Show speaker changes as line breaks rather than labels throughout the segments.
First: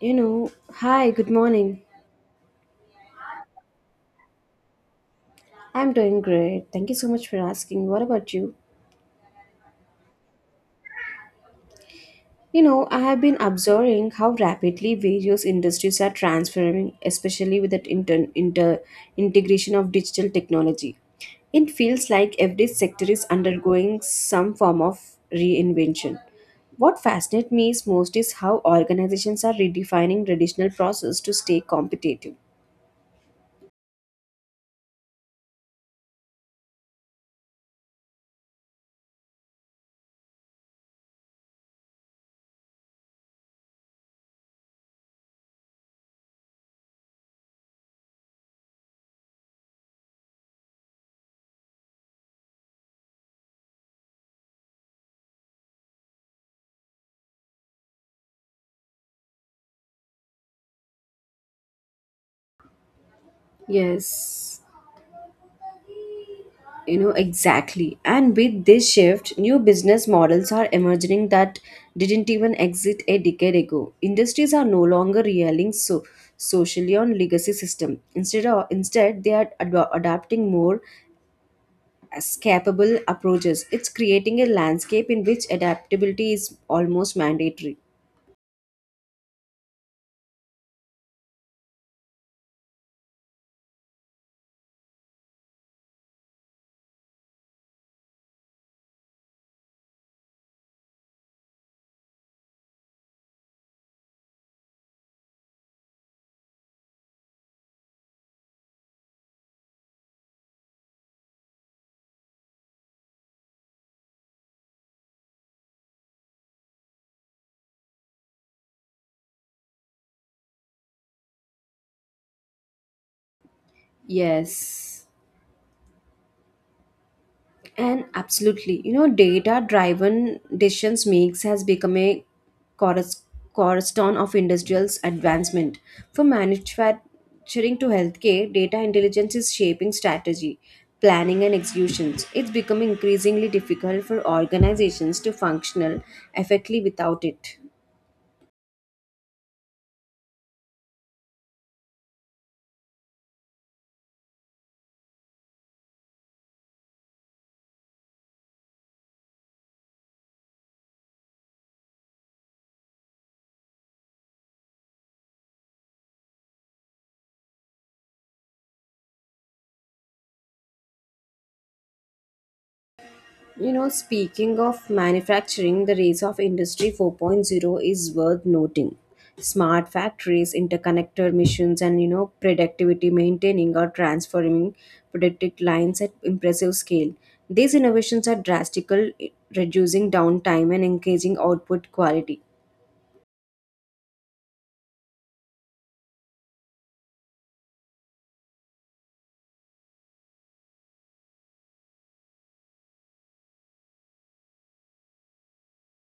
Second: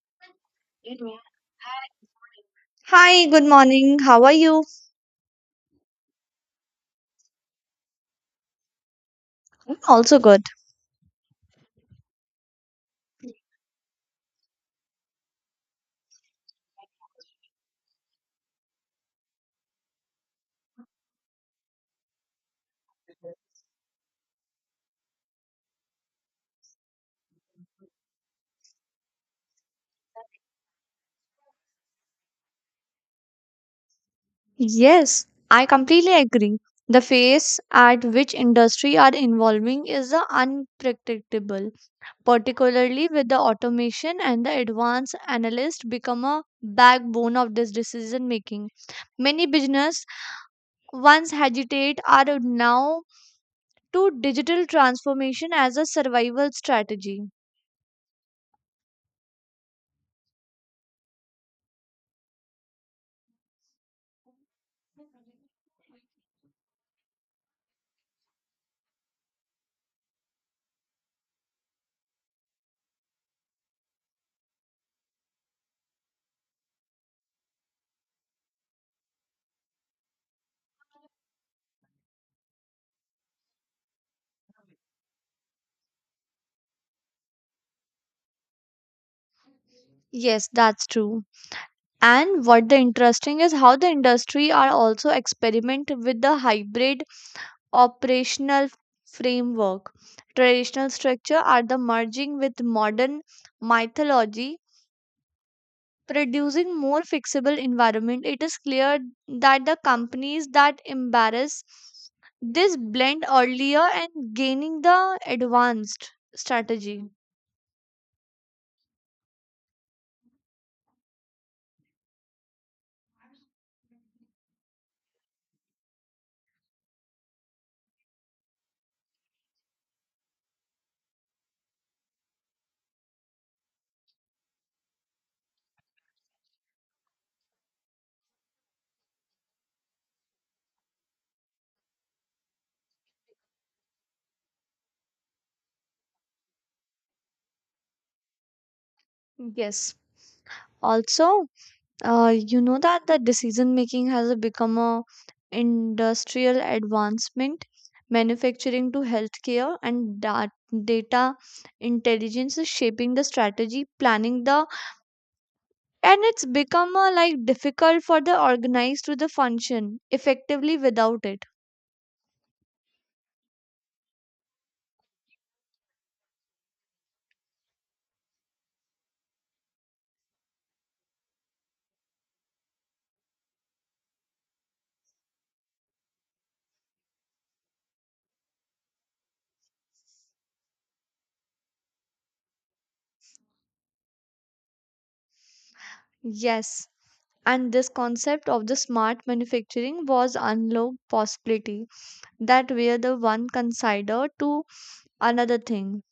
You know, Hi, good morning.
Hi, good morning. How are you?
I'm doing great. Thank you so much for asking. What about you?
I'm also good.
You know, I have been observing how rapidly various industries are transforming, especially with that inter, inter integration of digital technology. It feels like every sector is undergoing some form of reinvention. What fascinates me is most is how organizations are redefining traditional process to stay competitive.
Yes, I completely agree. The phase at which industry are evolving is the unpredictable, particularly with the automation and the advanced analyst become a backbone of this decision making. Many business once hesitate are now to digital transformation as a survival strategy.
Yes. You know, exactly. And with this shift, new business models are emerging that didn't even exist a decade ago. Industries are no longer relying so socially on legacy system. Instead they are adapting more escapable approaches. It's creating a landscape in which adaptability is almost mandatory.
Yes, that's true. And what the interesting is how the industry are also experiment with the hybrid operational framework, traditional structure are the merging with modern mythology, producing more flexible environment. It is clear that the companies that embrace this blend earlier and gaining the advanced strategy.
Yes. And absolutely, you know, data driven decisions makes has become a corus- cornerstone of industrial's advancement. From manufacturing to healthcare, data intelligence is shaping strategy, planning, and executions. It's becoming increasingly difficult for organizations to functional effectively without it.
Yes, also, that the decision making has become a industrial advancement, manufacturing to healthcare, and data intelligence is shaping the strategy, planning the, and it's become a, like difficult for the organized to the function effectively without it.
You know, speaking of manufacturing, the rise of Industry 4.0 is worth noting. Smart factories, interconnected machines, and productivity maintaining or transforming productive lines at impressive scale. These innovations are drastic, reducing downtime and increasing output quality.
Yes. And this concept of the smart manufacturing was unlocked possibility that where the one consider to another thing,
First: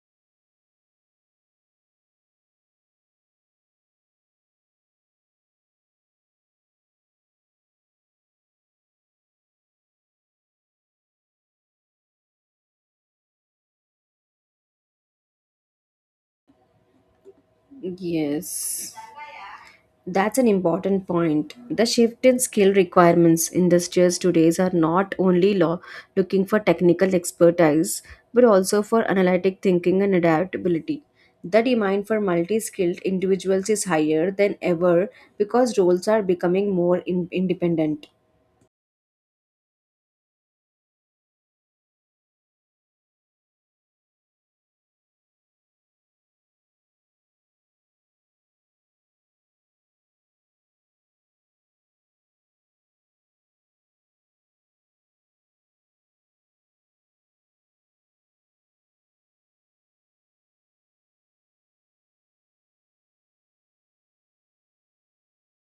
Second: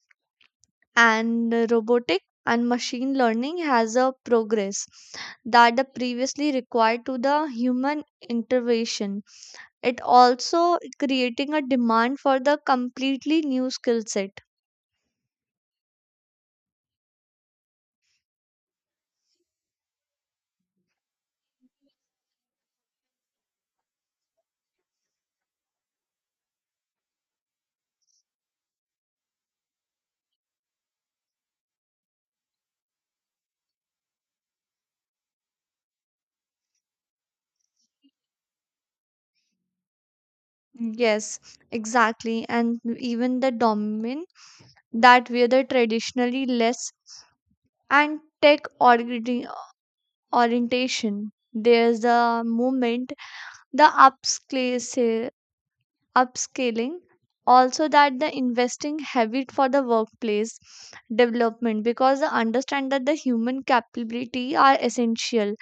and robotic and machine learning has a progress that the previously required to the human intervention. It also creating a demand for the completely new skill set.
Yes. That's an important point. The shift in skill requirements industries today are not only looking for technical expertise, but also for analytic thinking and adaptability. The demand for multi skilled individuals is higher than ever because roles are becoming more independent.
Yes, exactly, and even the domain that were the traditionally less and orientation, there's a movement, the upscale upscaling, also that the investing habit for the workplace development, because they understand that the human capability are essential.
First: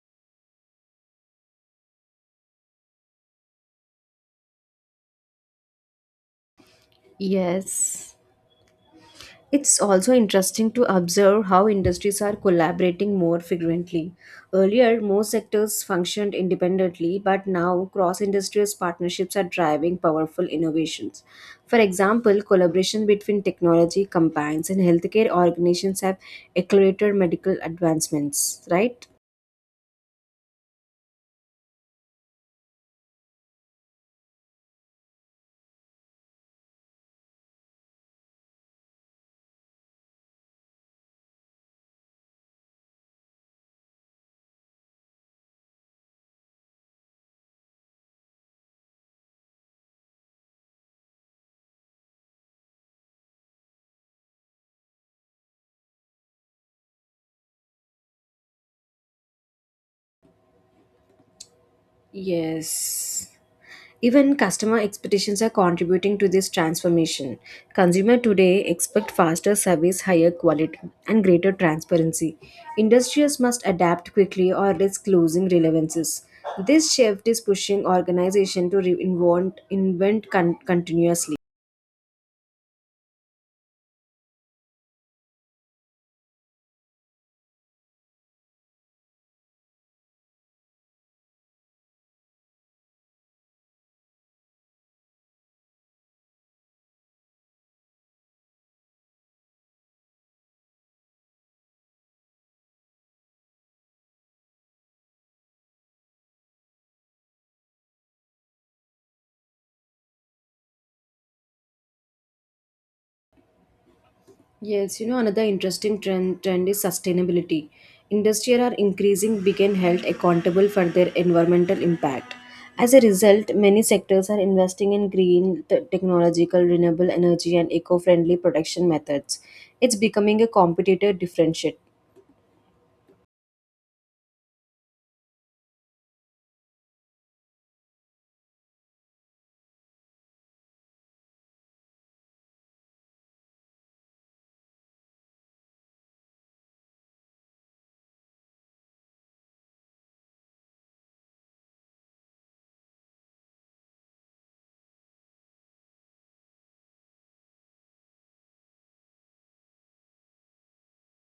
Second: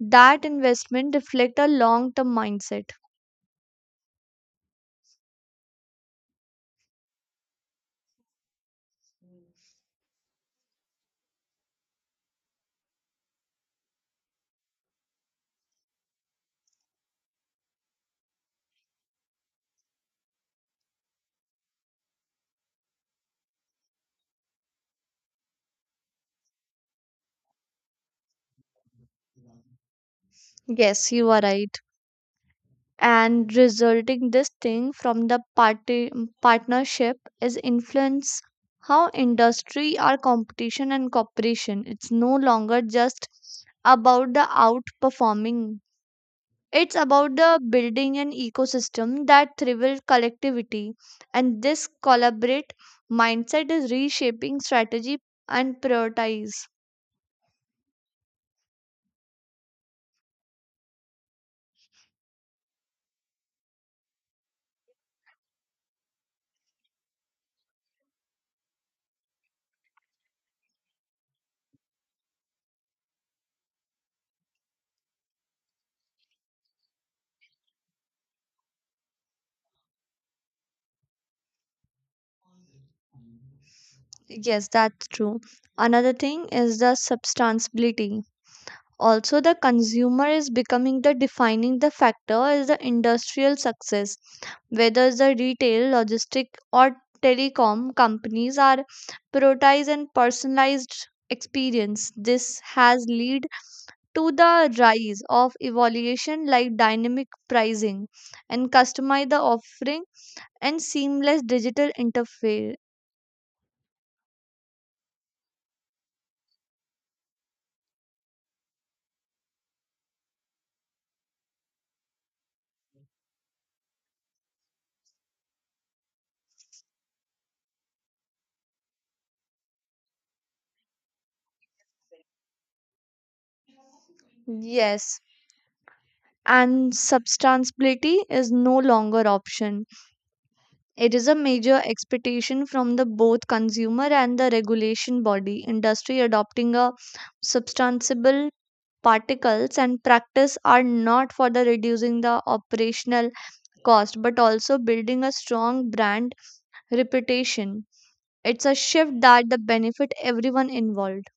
That investment reflect a long term mindset.
Yes. It's also interesting to observe how industries are collaborating more frequently. Earlier, most sectors functioned independently, but now cross industries partnerships are driving powerful innovations. For example, collaboration between technology companies and healthcare organizations have accelerated medical advancements, right?
Yes, you are right. And resulting this thing from the party partnership is influence how industry or competition and cooperation. It's no longer just about the outperforming. It's about the building an ecosystem that thrives collectivity, and this collaborate mindset is reshaping strategy and prioritize.
Yes. Even customer expectations are contributing to this transformation. Consumer today expect faster service, higher quality, and greater transparency. Industries must adapt quickly or risk losing relevances. This shift is pushing organization to reinvent invent continuously.
Yes, that's true. Another thing is the substantiability. Also, the consumer is becoming the defining the factor is the industrial success, whether the retail, logistic, or telecom companies are prioritized and personalized experience. This has lead to the rise of evaluation like dynamic pricing and customize the offering and seamless digital interface.
Yes, you know, another interesting trend is sustainability. Industries are increasing being held accountable for their environmental impact. As a result, many sectors are investing in green, technological, renewable energy, and eco friendly production methods. It's becoming a competitive differentiator.
Yes, and substantiality is no longer option. It is a major expectation from the both consumer and the regulation body. Industry adopting a substantiable particles and practice are not for the reducing the operational cost, but also building a strong brand reputation. It's a shift that the benefit everyone involved.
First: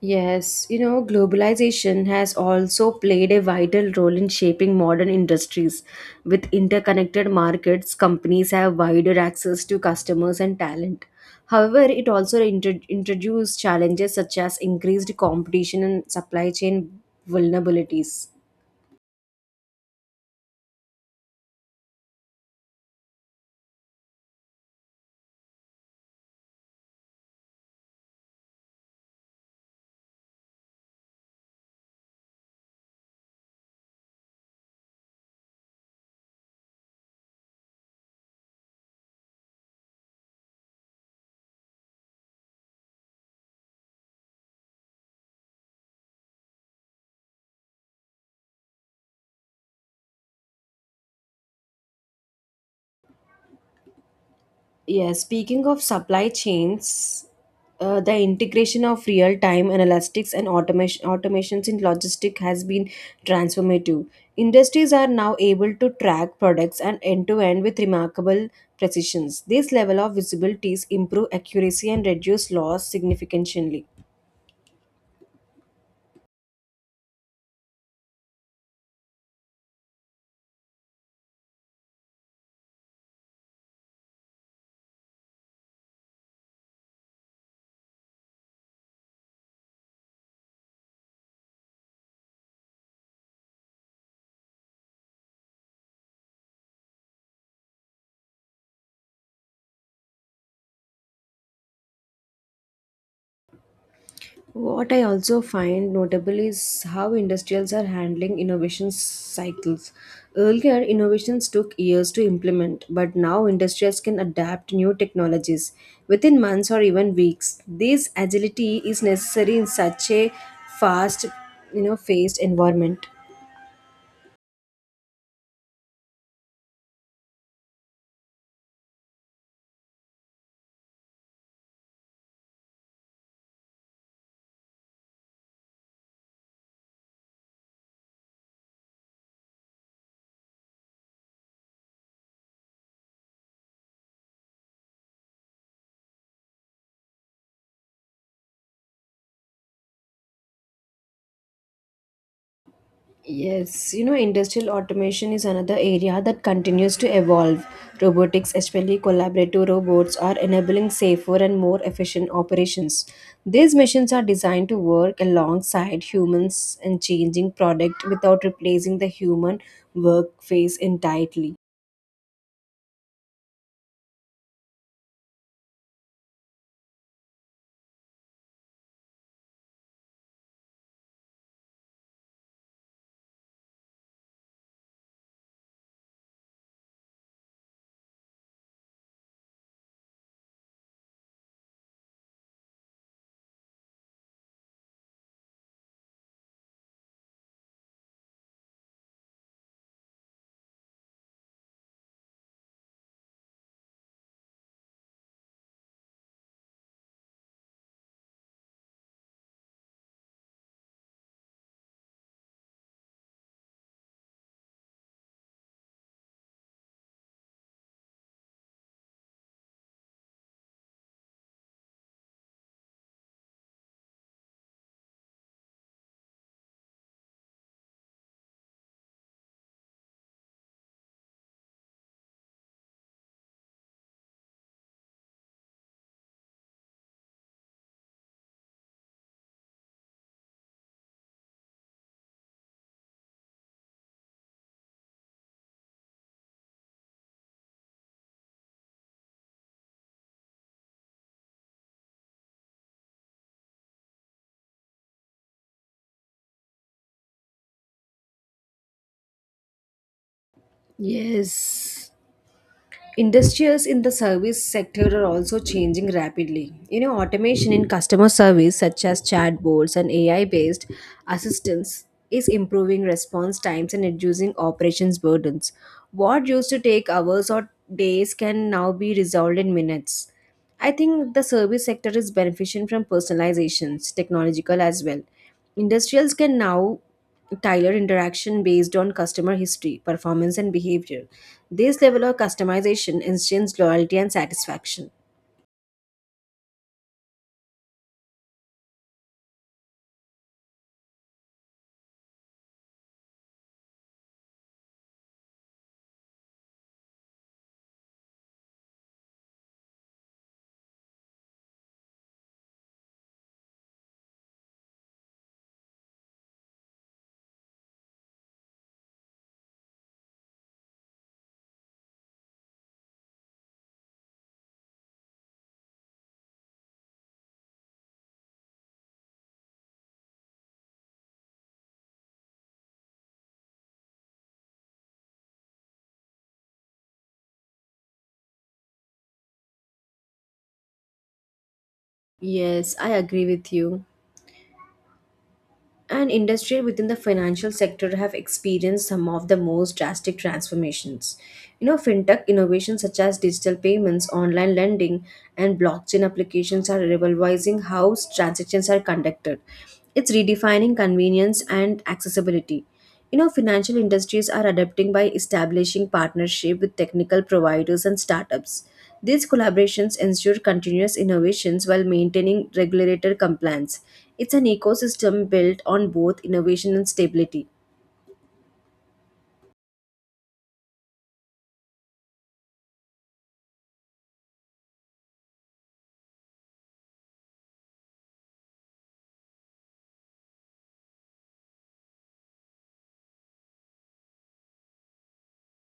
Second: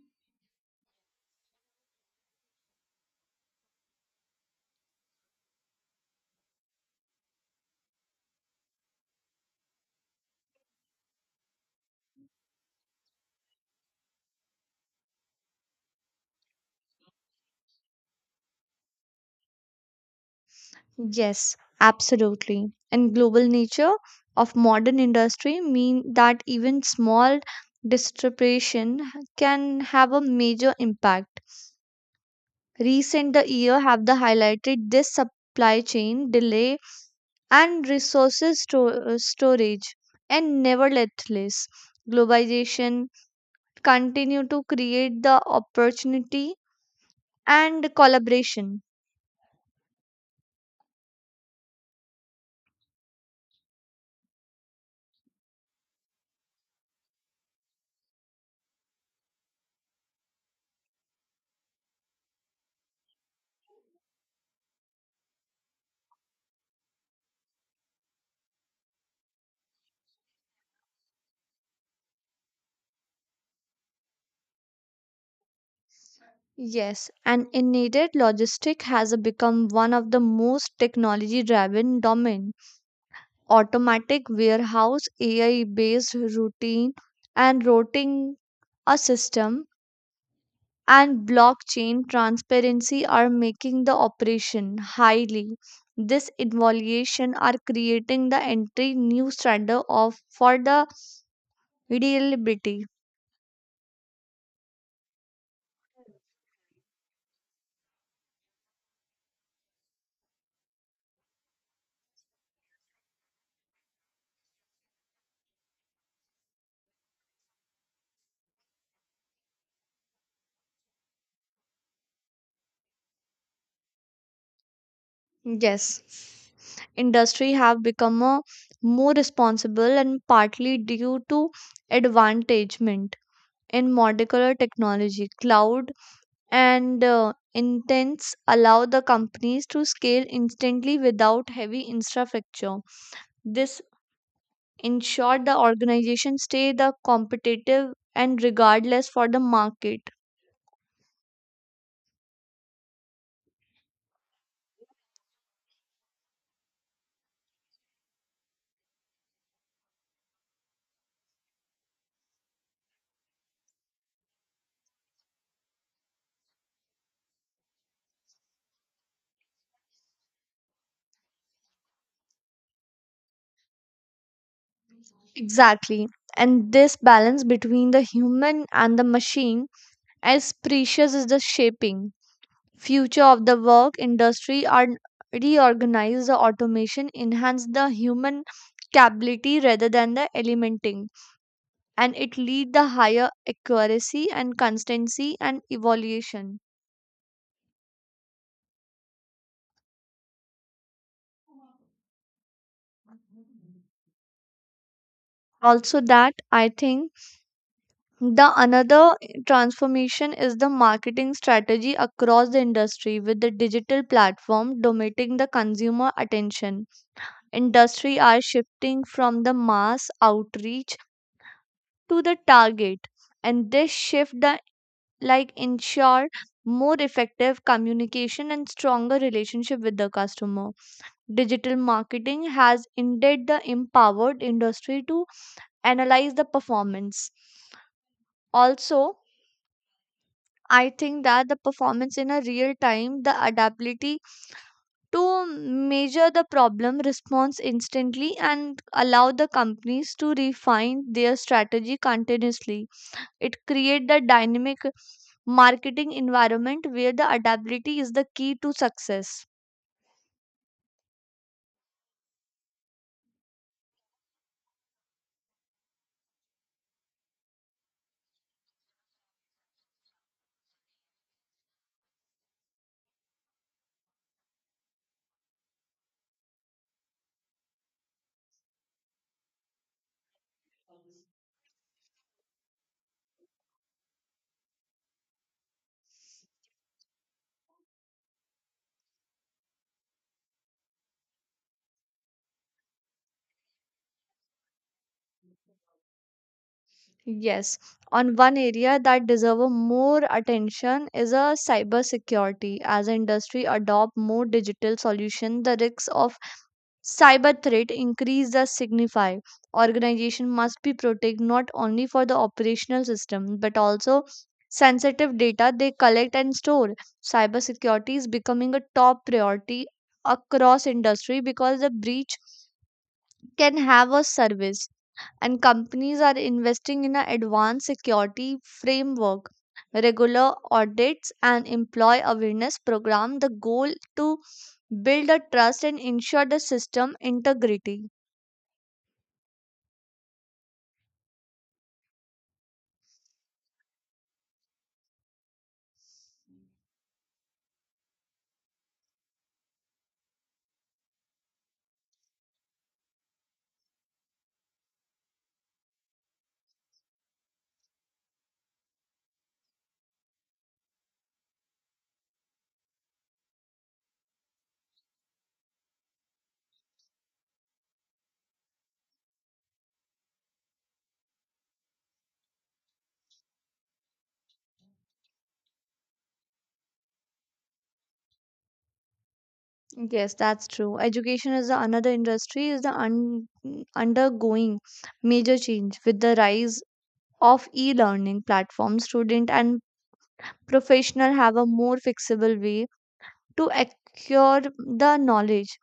Yes, you know, globalization has also played a vital role in shaping modern industries. With interconnected markets, companies have wider access to customers and talent. However, it also introduced challenges such as increased competition and supply chain vulnerabilities.
Yes, absolutely. And global nature of modern industry mean that even small disruption can have a major impact. Recent the year have the highlighted this supply chain delay and resources storage, and nevertheless globalization continue to create the opportunity and collaboration.
Yeah, speaking of supply chains, the integration of real-time analytics and automations in logistics has been transformative. Industries are now able to track products and end-to-end with remarkable precisions. This level of visibilities improve accuracy and reduce loss significantly.
Yes, and in needed logistic has become one of the most technology driven domain. Automatic warehouse, AI based routine and routing a system, and blockchain transparency are making the operation highly. This evaluation are creating the entry new standard of for the reliability.
What I also find notable is how industrials are handling innovation cycles. Earlier, innovations took years to implement, but now industrials can adapt new technologies within months or even weeks. This agility is necessary in such a fast, phased environment.
Yes. Industry have become a more responsible and partly due to advantagement in molecular technology cloud, and intents allow the companies to scale instantly without heavy infrastructure. This ensure the organization stay the competitive and regardless for the market.
Yes, you know, industrial automation is another area that continues to evolve. Robotics, especially collaborative robots, are enabling safer and more efficient operations. These machines are designed to work alongside humans and changing product without replacing the human work phase entirely.
Exactly, and this balance between the human and the machine as precious as the shaping future of the work. Industry are reorganize the automation enhance the human capability rather than the eliminating, and it lead the higher accuracy and constancy and evaluation. Also that, I think the another transformation is the marketing strategy across the industry, with the digital platform dominating the consumer attention. Industry are shifting from the mass outreach to the target, and this shift the, like ensure more effective communication and stronger relationship with the customer. Digital marketing has indeed the empowered industry to analyze the performance. Also, I think that the performance in a real time, the adaptability to measure the problem response instantly and allow the companies to refine their strategy continuously. It creates the dynamic marketing environment where the adaptability is the key to success.
Yes. Industries in the service sector are also changing rapidly. You know, automation in customer service, such as chatbots and AI based assistance, is improving response times and reducing operations burdens. What used to take hours or days can now be resolved in minutes. I think the service sector is benefiting from personalizations, technological as well. Industrials can now Tyler interaction based on customer history, performance, and behavior. This level of customization instills loyalty and satisfaction.
Yes, on one area that deserve more attention is a cybersecurity. As industry adopt more digital solution, the risks of cyber threat increase the signify organization must be protect not only for the operational system but also sensitive data they collect and store. Cybersecurity is becoming a top priority across industry because the breach can have a service, and companies are investing in a advanced security framework, regular audits and employee awareness program, the goal to build a trust and ensure the system integrity.
Yes, I agree with you. And industry within the financial sector have experienced some of the most drastic transformations. You know, fintech innovations such as digital payments, online lending, and blockchain applications are revolutionizing how transactions are conducted. It's redefining convenience and accessibility. You know, financial industries are adapting by establishing partnership with technical providers and startups. These collaborations ensure continuous innovations while maintaining regulator compliance. It's an ecosystem built on both innovation and stability.
Yes, that's true. Education is the another industry is the undergoing major change with the rise of e-learning platforms. Student and professional have a more flexible way to acquire the knowledge.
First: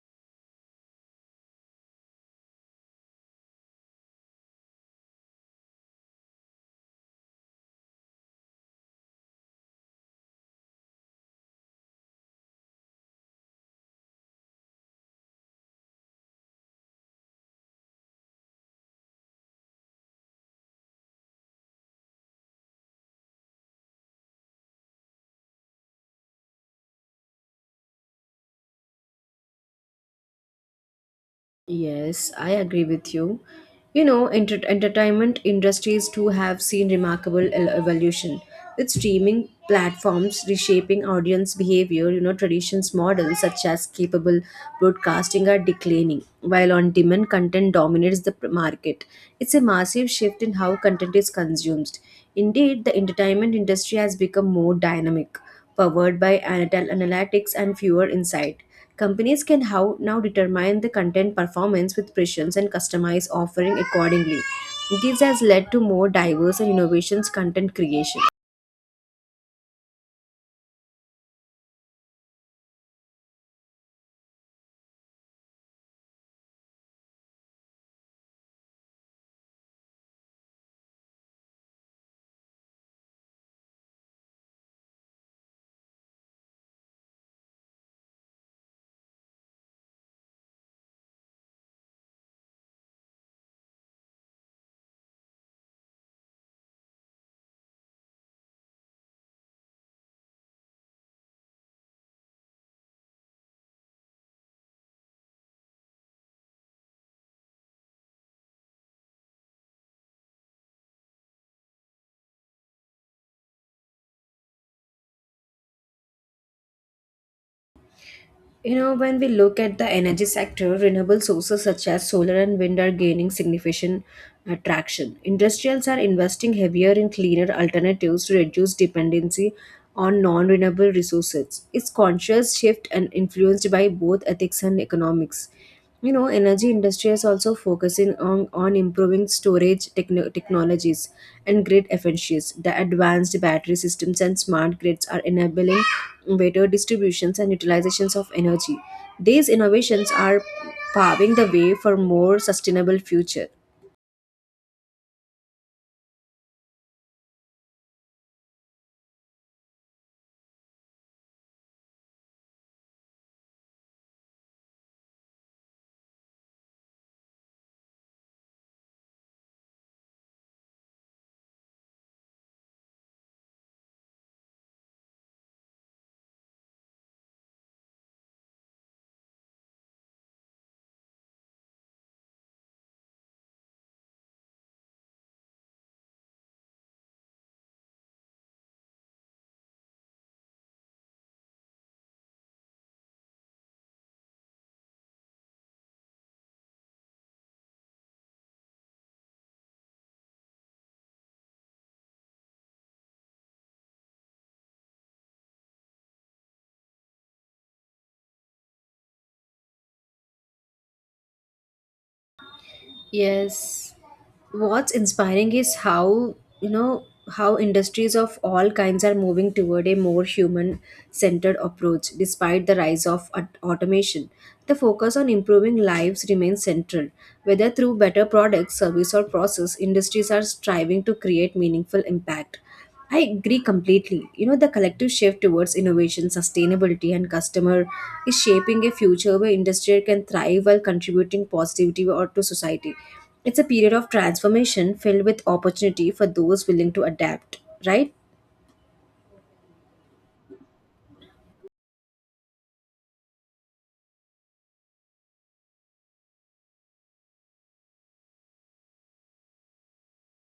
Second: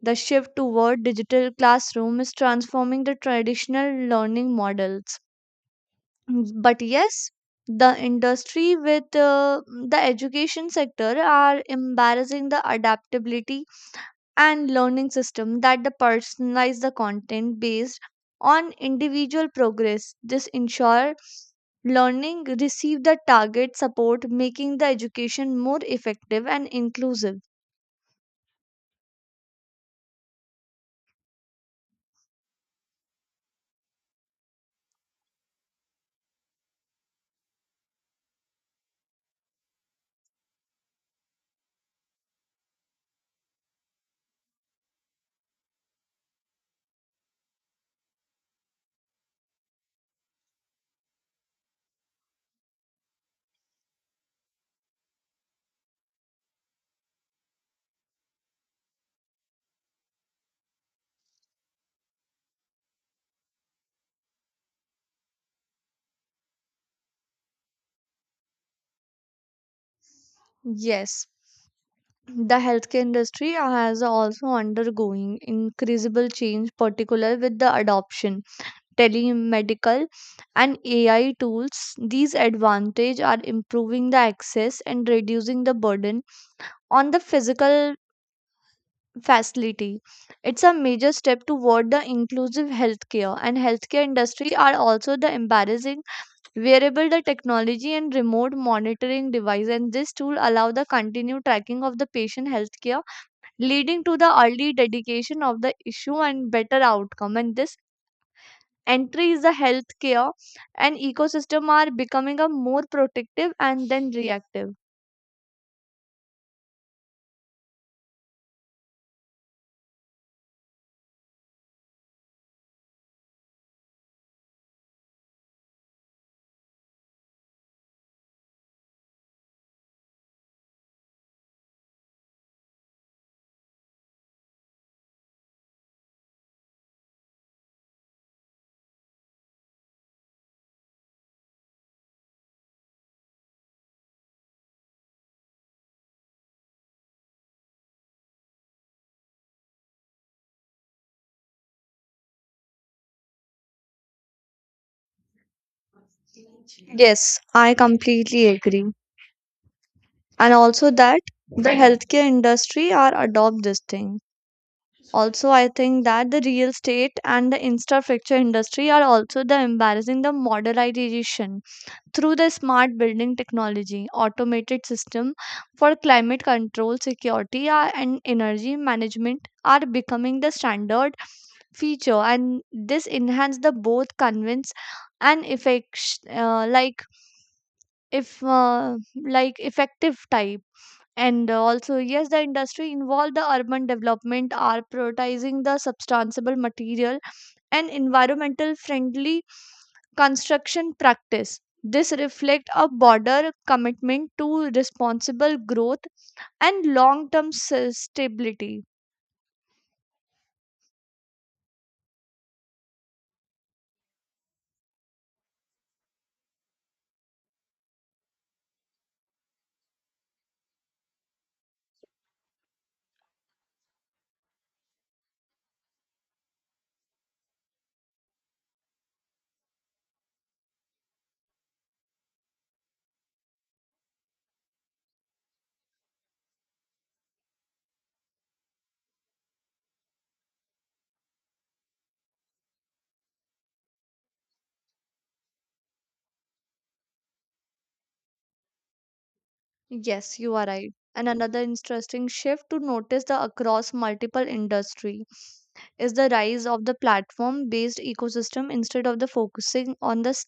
The shift toward digital classroom is transforming the traditional learning models. But yes, the industry with the education sector are embarrassing the adaptability and learning system that the personalize the content based on individual progress. This ensure learning receive the target support, making the education more effective and inclusive.
Yes, I agree with you. You know, entertainment industries too have seen remarkable evolution with streaming platforms reshaping audience behavior. You know, traditions models such as capable broadcasting are declining, while on-demand content dominates the market. It's a massive shift in how content is consumed. Indeed, the entertainment industry has become more dynamic, powered by analytics and fewer insight. Companies can how now determine the content performance with precisions and customize offering accordingly. This has led to more diverse and innovations content creation.
Yes, the healthcare industry has also undergoing increasable change, particular with the adoption telemedical and AI tools. These advantage are improving the access and reducing the burden on the physical facility. It's a major step toward the inclusive healthcare, and healthcare industry are also the embarrassing wearable the technology and remote monitoring device, and this tool allow the continued tracking of the patient healthcare, leading to the early dedication of the issue and better outcome, and this entry is the healthcare and ecosystem are becoming a more protective and then reactive.
You know, when we look at the energy sector, renewable sources such as solar and wind are gaining significant traction. Industrials are investing heavier in cleaner alternatives to reduce dependency on non-renewable resources. It's conscious shift and influenced by both ethics and economics. You know, energy industry is also focusing on improving storage technologies and grid efficiencies, the advanced battery systems and smart grids are enabling better distributions and utilizations of energy. These innovations are paving the way for more sustainable future.
Yes, I completely agree. And also that the Right. Healthcare industry are adopt this thing. Also I think that the real estate and the infrastructure industry are also the embarrassing the modernization through the smart building technology. Automated system for climate control, security, and energy management are becoming the standard feature, and this enhance the both convince and effects, like if like effective type. And also, yes, the industry involved the urban development are prioritizing the substantial material and environmental friendly construction practice. This reflects a broader commitment to responsible growth and long-term stability.
Yes. What's inspiring is how, you know, how industries of all kinds are moving toward a more human centered approach despite the rise of automation. The focus on improving lives remains central. Whether through better products, service, or process, industries are striving to create meaningful impact. I agree completely. You know, the collective shift towards innovation, sustainability, and customer is shaping a future where industry can thrive while contributing positivity or to society. It's a period of transformation filled with opportunity for those willing to adapt, right?
Yes, you are right. And another interesting shift to notice the across multiple industry is the rise of the platform based ecosystem, instead of the focusing on the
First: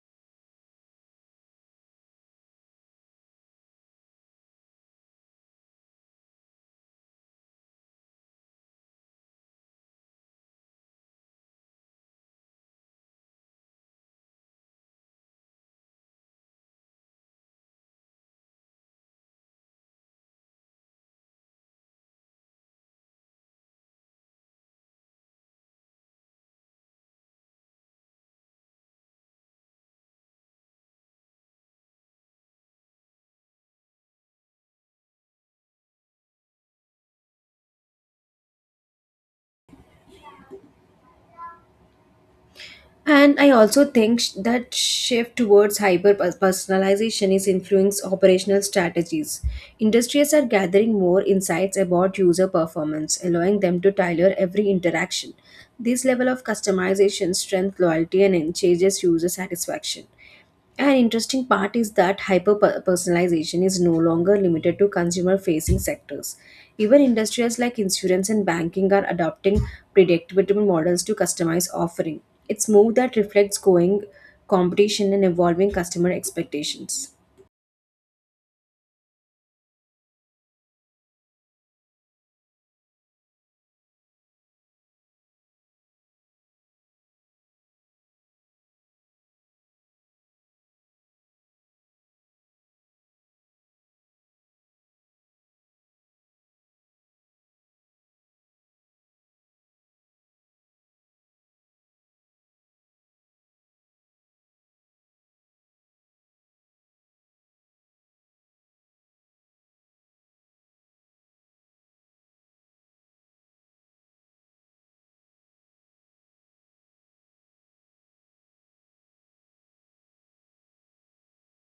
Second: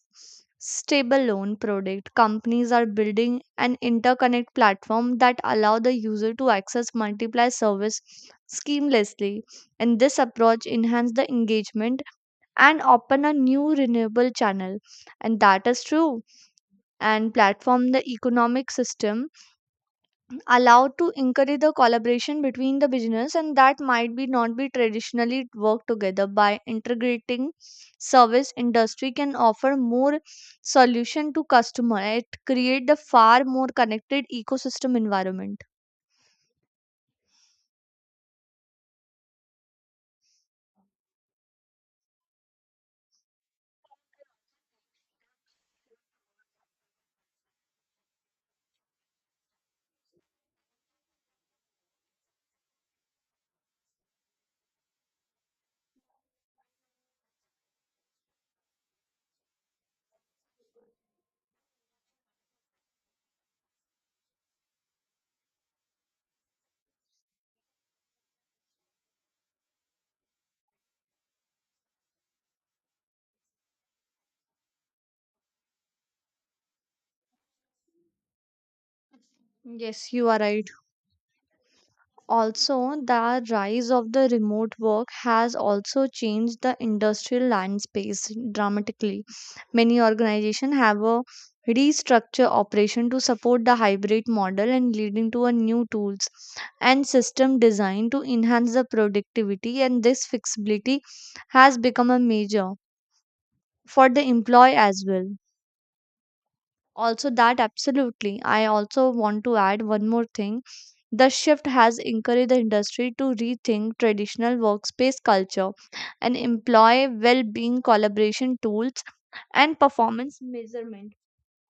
stable loan product. Companies are building an interconnect platform that allow the user to access multiple service seamlessly. And this approach enhance the engagement and open a new renewable channel. And that is true. And platform the economic system allowed to encourage the collaboration between the business, and that might be not be traditionally work together. By integrating service, industry can offer more solution to customer. It create the far more connected ecosystem environment.
And I also think that shift towards hyper personalization is influencing operational strategies. Industries are gathering more insights about user performance, allowing them to tailor every interaction. This level of customization strengthens loyalty and changes user satisfaction. An interesting part is that hyper personalization is no longer limited to consumer facing sectors. Even industries like insurance and banking are adopting predictable models to customize offering. It's move that reflects going competition and evolving customer expectations.
Yes, you are right. Also, the rise of the remote work has also changed the industrial landscape dramatically. Many organizations have a restructure operation to support the hybrid model, and leading to a new tools and system design to enhance the productivity, and this flexibility has become a major for the employee as well. Also that absolutely, I also want to add one more thing. The shift has encouraged the industry to rethink traditional workspace culture, and employ well being collaboration tools and performance measurement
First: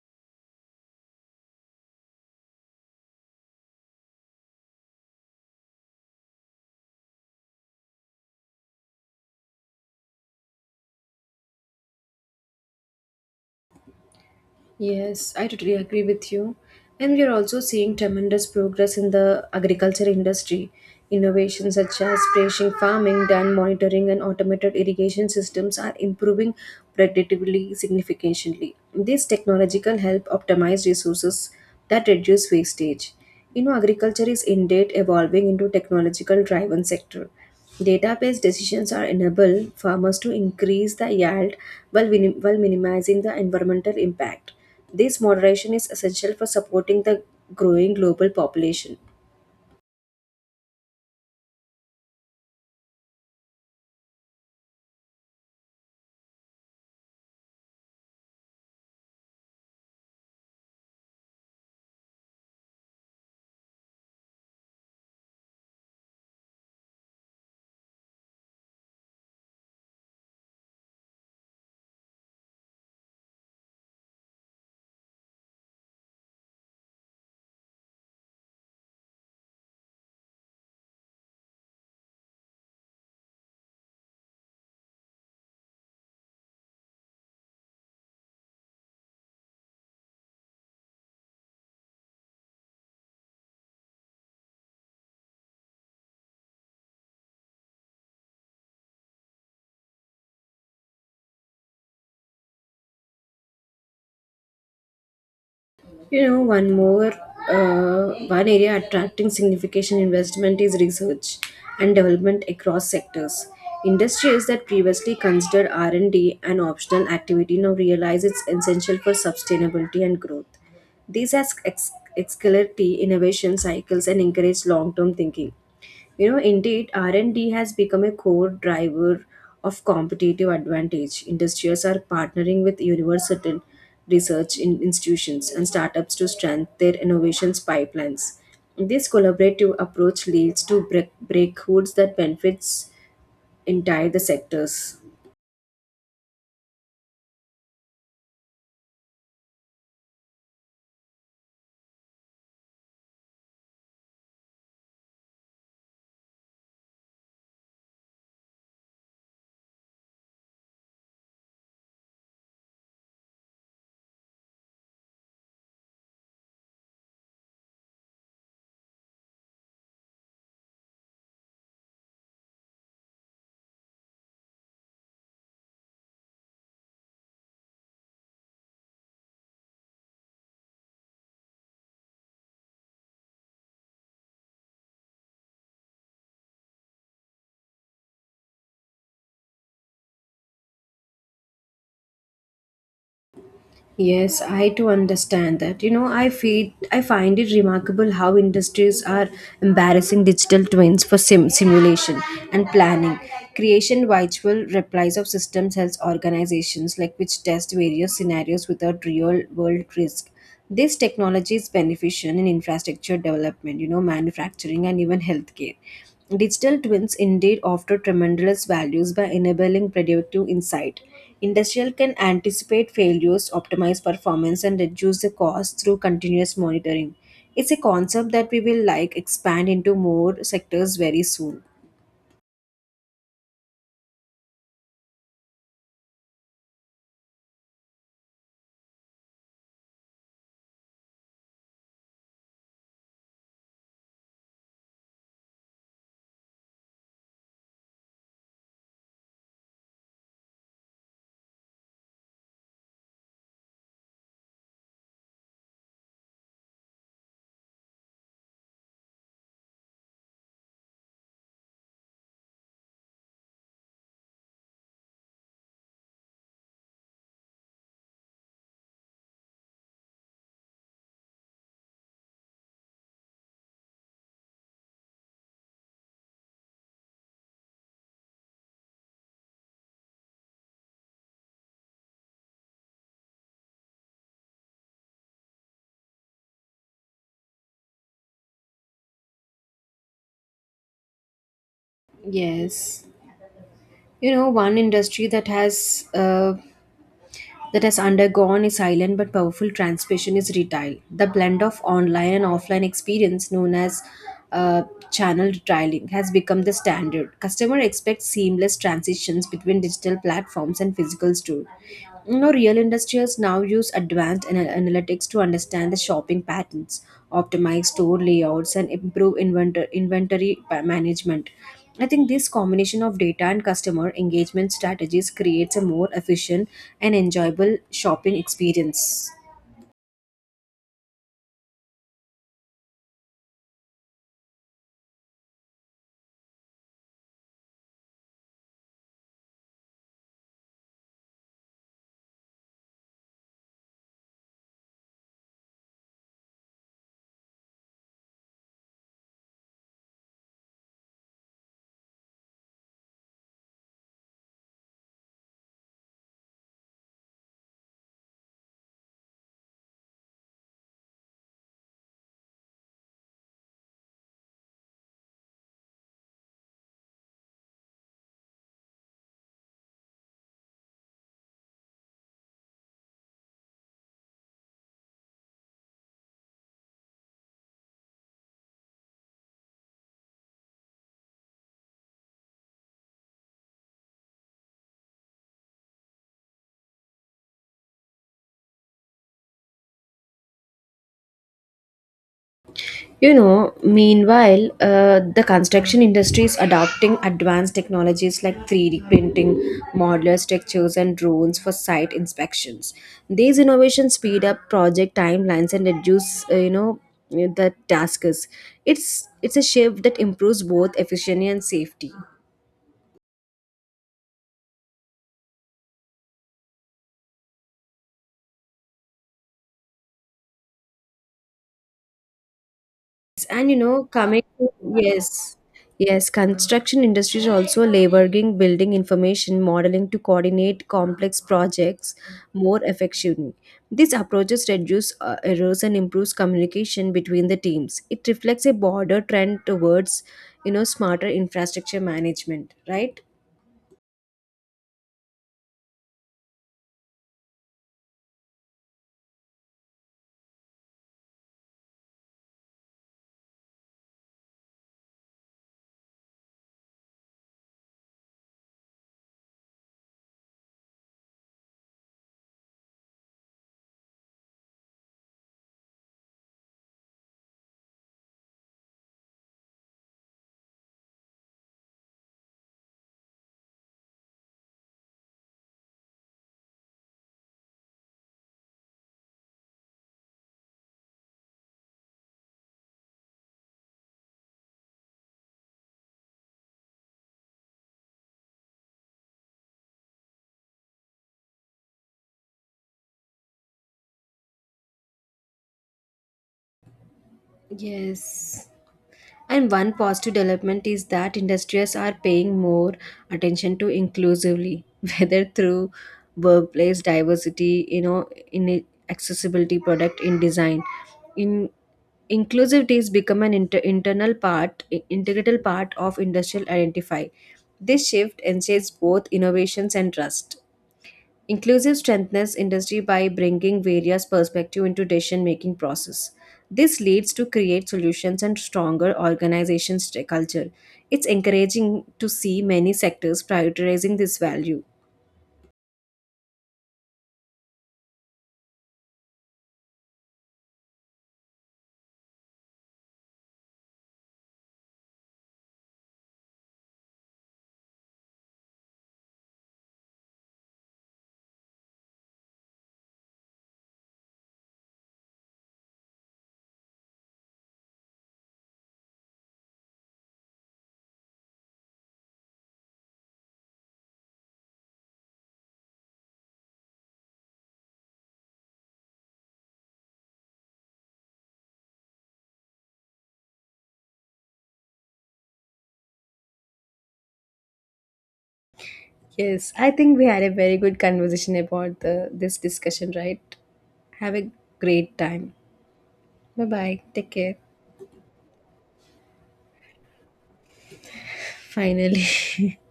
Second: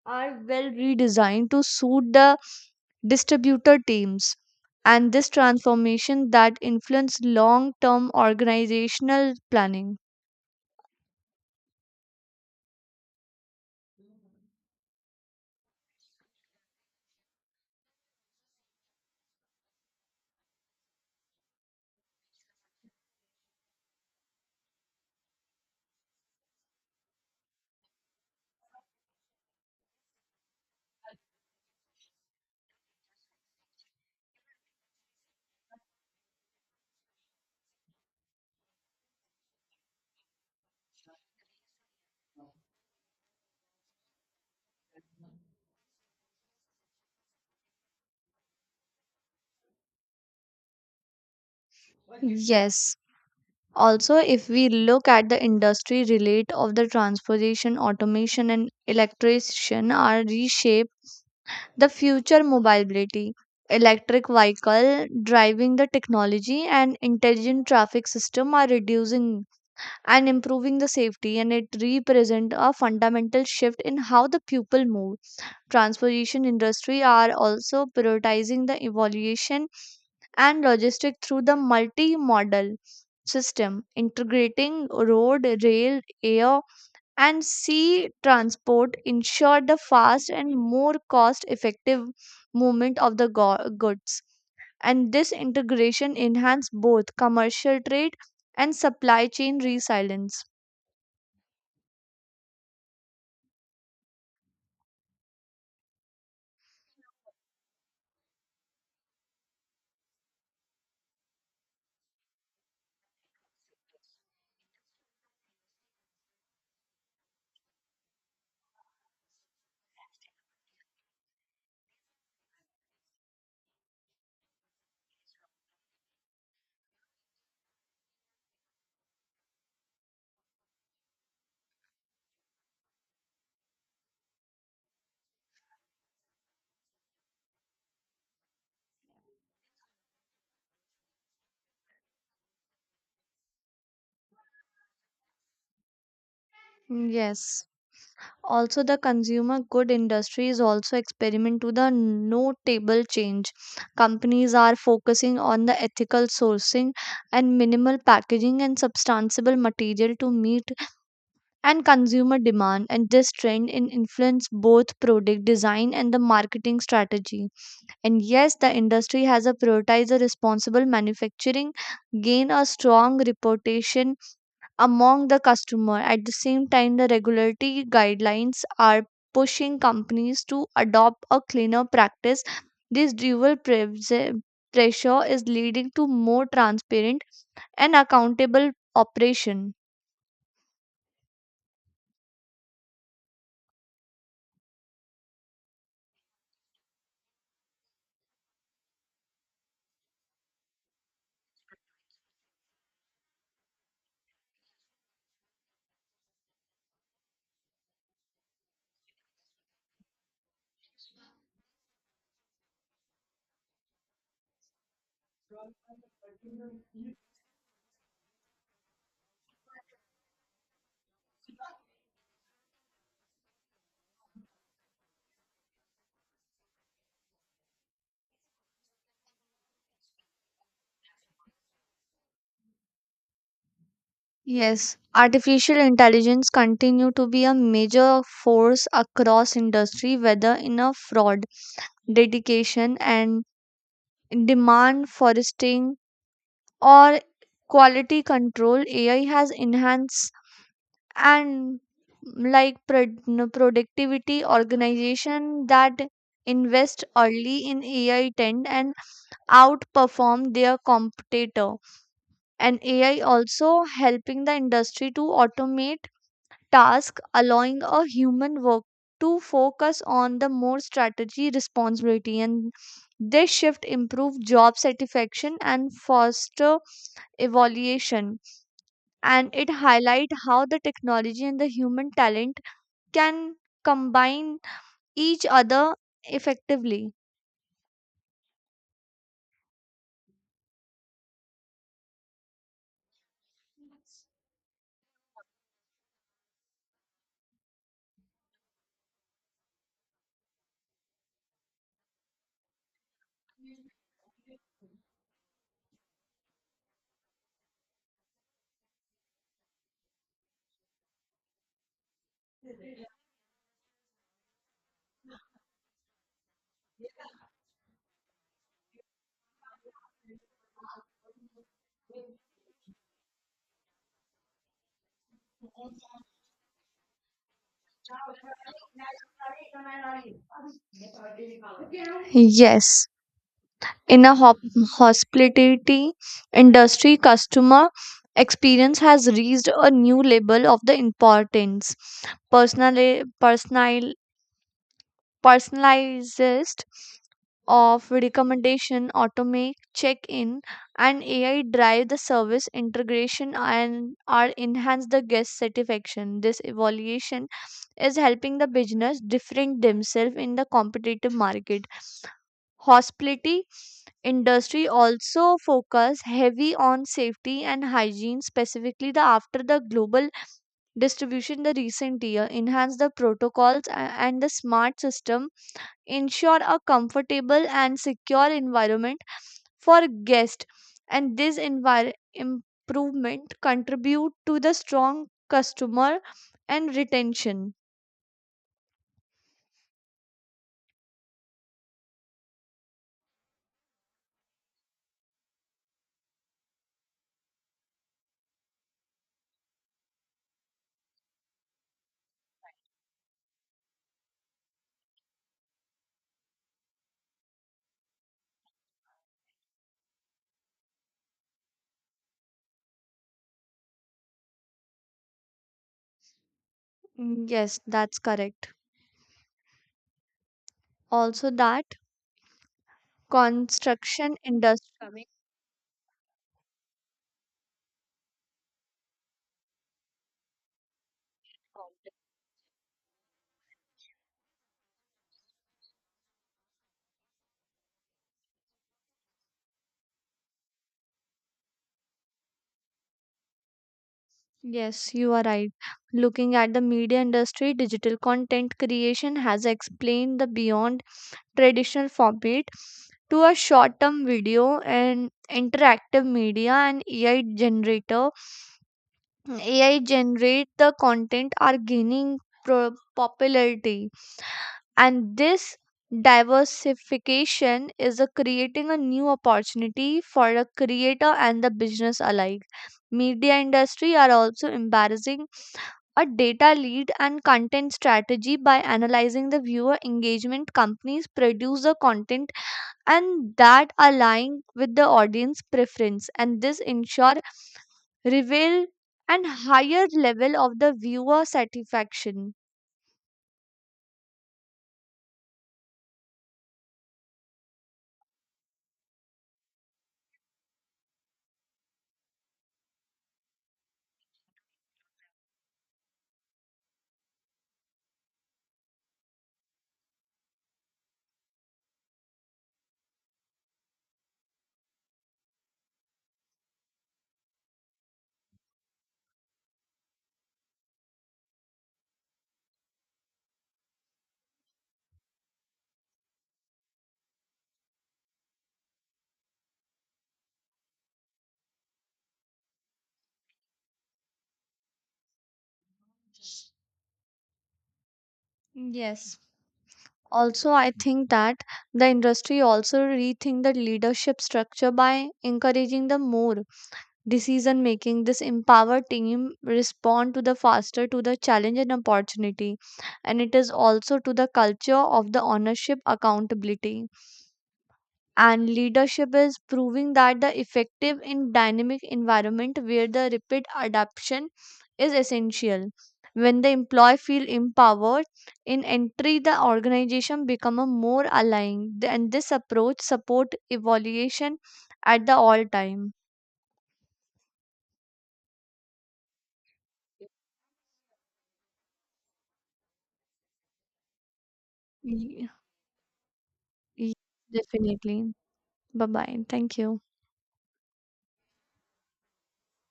are well redesigned to suit the distributor teams. And this transformation that influence long term organizational planning.
Yes, I totally agree with you. And we are also seeing tremendous progress in the agriculture industry. Innovations such as precision farming, dam monitoring, and automated irrigation systems are improving productivity significantly. This technological help optimize resources that reduce wastage. You know, agriculture is indeed evolving into technological driven sector. Data-based decisions are enable farmers to increase the yield while, while minimizing the environmental impact. This moderation is essential for supporting the growing global population.
Yes. Also, if we look at the industry relate of the transportation, automation, and electrification are reshaped the future mobility. Electric vehicle driving the technology and intelligent traffic system are reducing and improving the safety, and it represent a fundamental shift in how the people move. Transportation industry are also prioritizing the evaluation and logistic through the multimodal system, integrating road, rail, air, and sea transport, ensured the fast and more cost effective movement of the goods. And this integration enhanced both commercial trade and supply chain resilience.
You know, one area attracting significant investment is research and development across sectors. Industries that previously considered R&D an optional activity now realize it's essential for sustainability and growth. These as ex- Accelerate innovation cycles and encourage long-term thinking. You know, indeed, R&D has become a core driver of competitive advantage. Industrials are partnering with university research institutions and startups to strengthen their innovations pipelines. This collaborative approach leads to breakthroughs that benefits entire the sectors.
Mm, yes. Also, the consumer good industry is also experiment to the notable change. Companies are focusing on the ethical sourcing and minimal packaging and substantial material to meet and consumer demand, and this trend in influence both product design and the marketing strategy. And yes, the industry has a prioritized a responsible manufacturing, gain a strong reputation among the customer. At the same time, the regulatory guidelines are pushing companies to adopt a cleaner practice. This pressure is leading to more transparent and accountable operation.
Yes, I too understand that. You know, I find it remarkable how industries are embarrassing digital twins for simulation and planning. Creation virtual replies of systems helps organizations like which test various scenarios without real world risk. This technology is beneficial in infrastructure development, you know, manufacturing and even healthcare. Digital twins indeed offer tremendous values by enabling predictive insight. Industrial can anticipate failures, optimize performance, and reduce the cost through continuous monitoring. It's a concept that we will like expand into more sectors very soon.
Yes, artificial intelligence continue to be a major force across industry, whether in a fraud, dedication and demand foresting, or quality control. AI has enhanced and like productivity. Organization that invest early in AI tend and outperform their competitor. And AI also helping the industry to automate task, allowing a human work to focus on the more strategy responsibility, and this shift improve job satisfaction and foster evaluation, and it highlight how the technology and the human talent can combine each other effectively.
Yes. You know, one industry that has undergone a silent but powerful transformation is retail. The blend of online and offline experience known as uh, channel retailing has become the standard. Customer expects seamless transitions between digital platforms and physical stores. You know, real industrials now use advanced analytics to understand the shopping patterns, optimize store layouts, and improve inventory management. I think this combination of data and customer engagement strategies creates a more efficient and enjoyable shopping experience.
Yes. In a hospitality industry, customer experience has reached a new level of the importance. Personali- personal- Personalized of recommendation, automate check-in, and AI drive the service integration and are enhance the guest satisfaction. This evaluation is helping the business different themselves in the competitive market. Hospitality industry also focus heavy on safety and hygiene, specifically the after the global distribution the recent year enhance the protocols and the smart system ensure a comfortable and secure environment for guests, and this improvement contribute to the strong customer and retention.
You know, meanwhile, the construction industry is adopting advanced technologies like 3D printing, modular structures, and drones for site inspections. These innovations speed up project timelines and reduce, the tasks. It's a shift that improves both efficiency and safety.
Mm, yes, that's correct. Also that
And you know,
construction
coming to,
industry.
yes, yes, construction industries are also leveraging building information modeling to coordinate complex projects more effectively. These approaches reduce errors and improves communication between the teams. It reflects a broader trend towards, you know, smarter infrastructure management, right?
Yes, you are right. Looking at the media industry, digital content creation has explained the beyond traditional format to a short-term video and interactive media and AI generator. AI generate the content are gaining popularity, and this diversification is a creating a new opportunity for the creator and the business alike. Media industry are also embarrassing a data lead and content strategy. By analyzing the viewer engagement, companies produce the content and that align with the audience preference, and this ensure reveal and higher level of the viewer satisfaction.
Yes. And one positive development is that industries are paying more attention to inclusively, whether through workplace diversity, you know, in accessibility, product in design. In Inclusivity is become an internal part, integral part of industrial identify. This shift ensures both innovations and trust. Inclusive strengthens industry by bringing various perspectives into decision-making process. This leads to create solutions and stronger organization culture. It's encouraging to see many sectors prioritizing this value.
Yes. Also, I think that the industry also rethink the leadership structure by encouraging the more decision making. This empower team respond to the faster to the challenge and opportunity, and it is also to the culture of the ownership accountability. And leadership is proving that the effective in dynamic environment where the rapid adaptation is essential. When the employee feel empowered in entry, the organization become a more aligned, and this approach support evaluation at the all time.
Yes, I think we had a very good conversation about the this discussion, right? Have a great time. Bye bye.
Yes,
Take care.
definitely. Bye bye. Thank you.
Finally.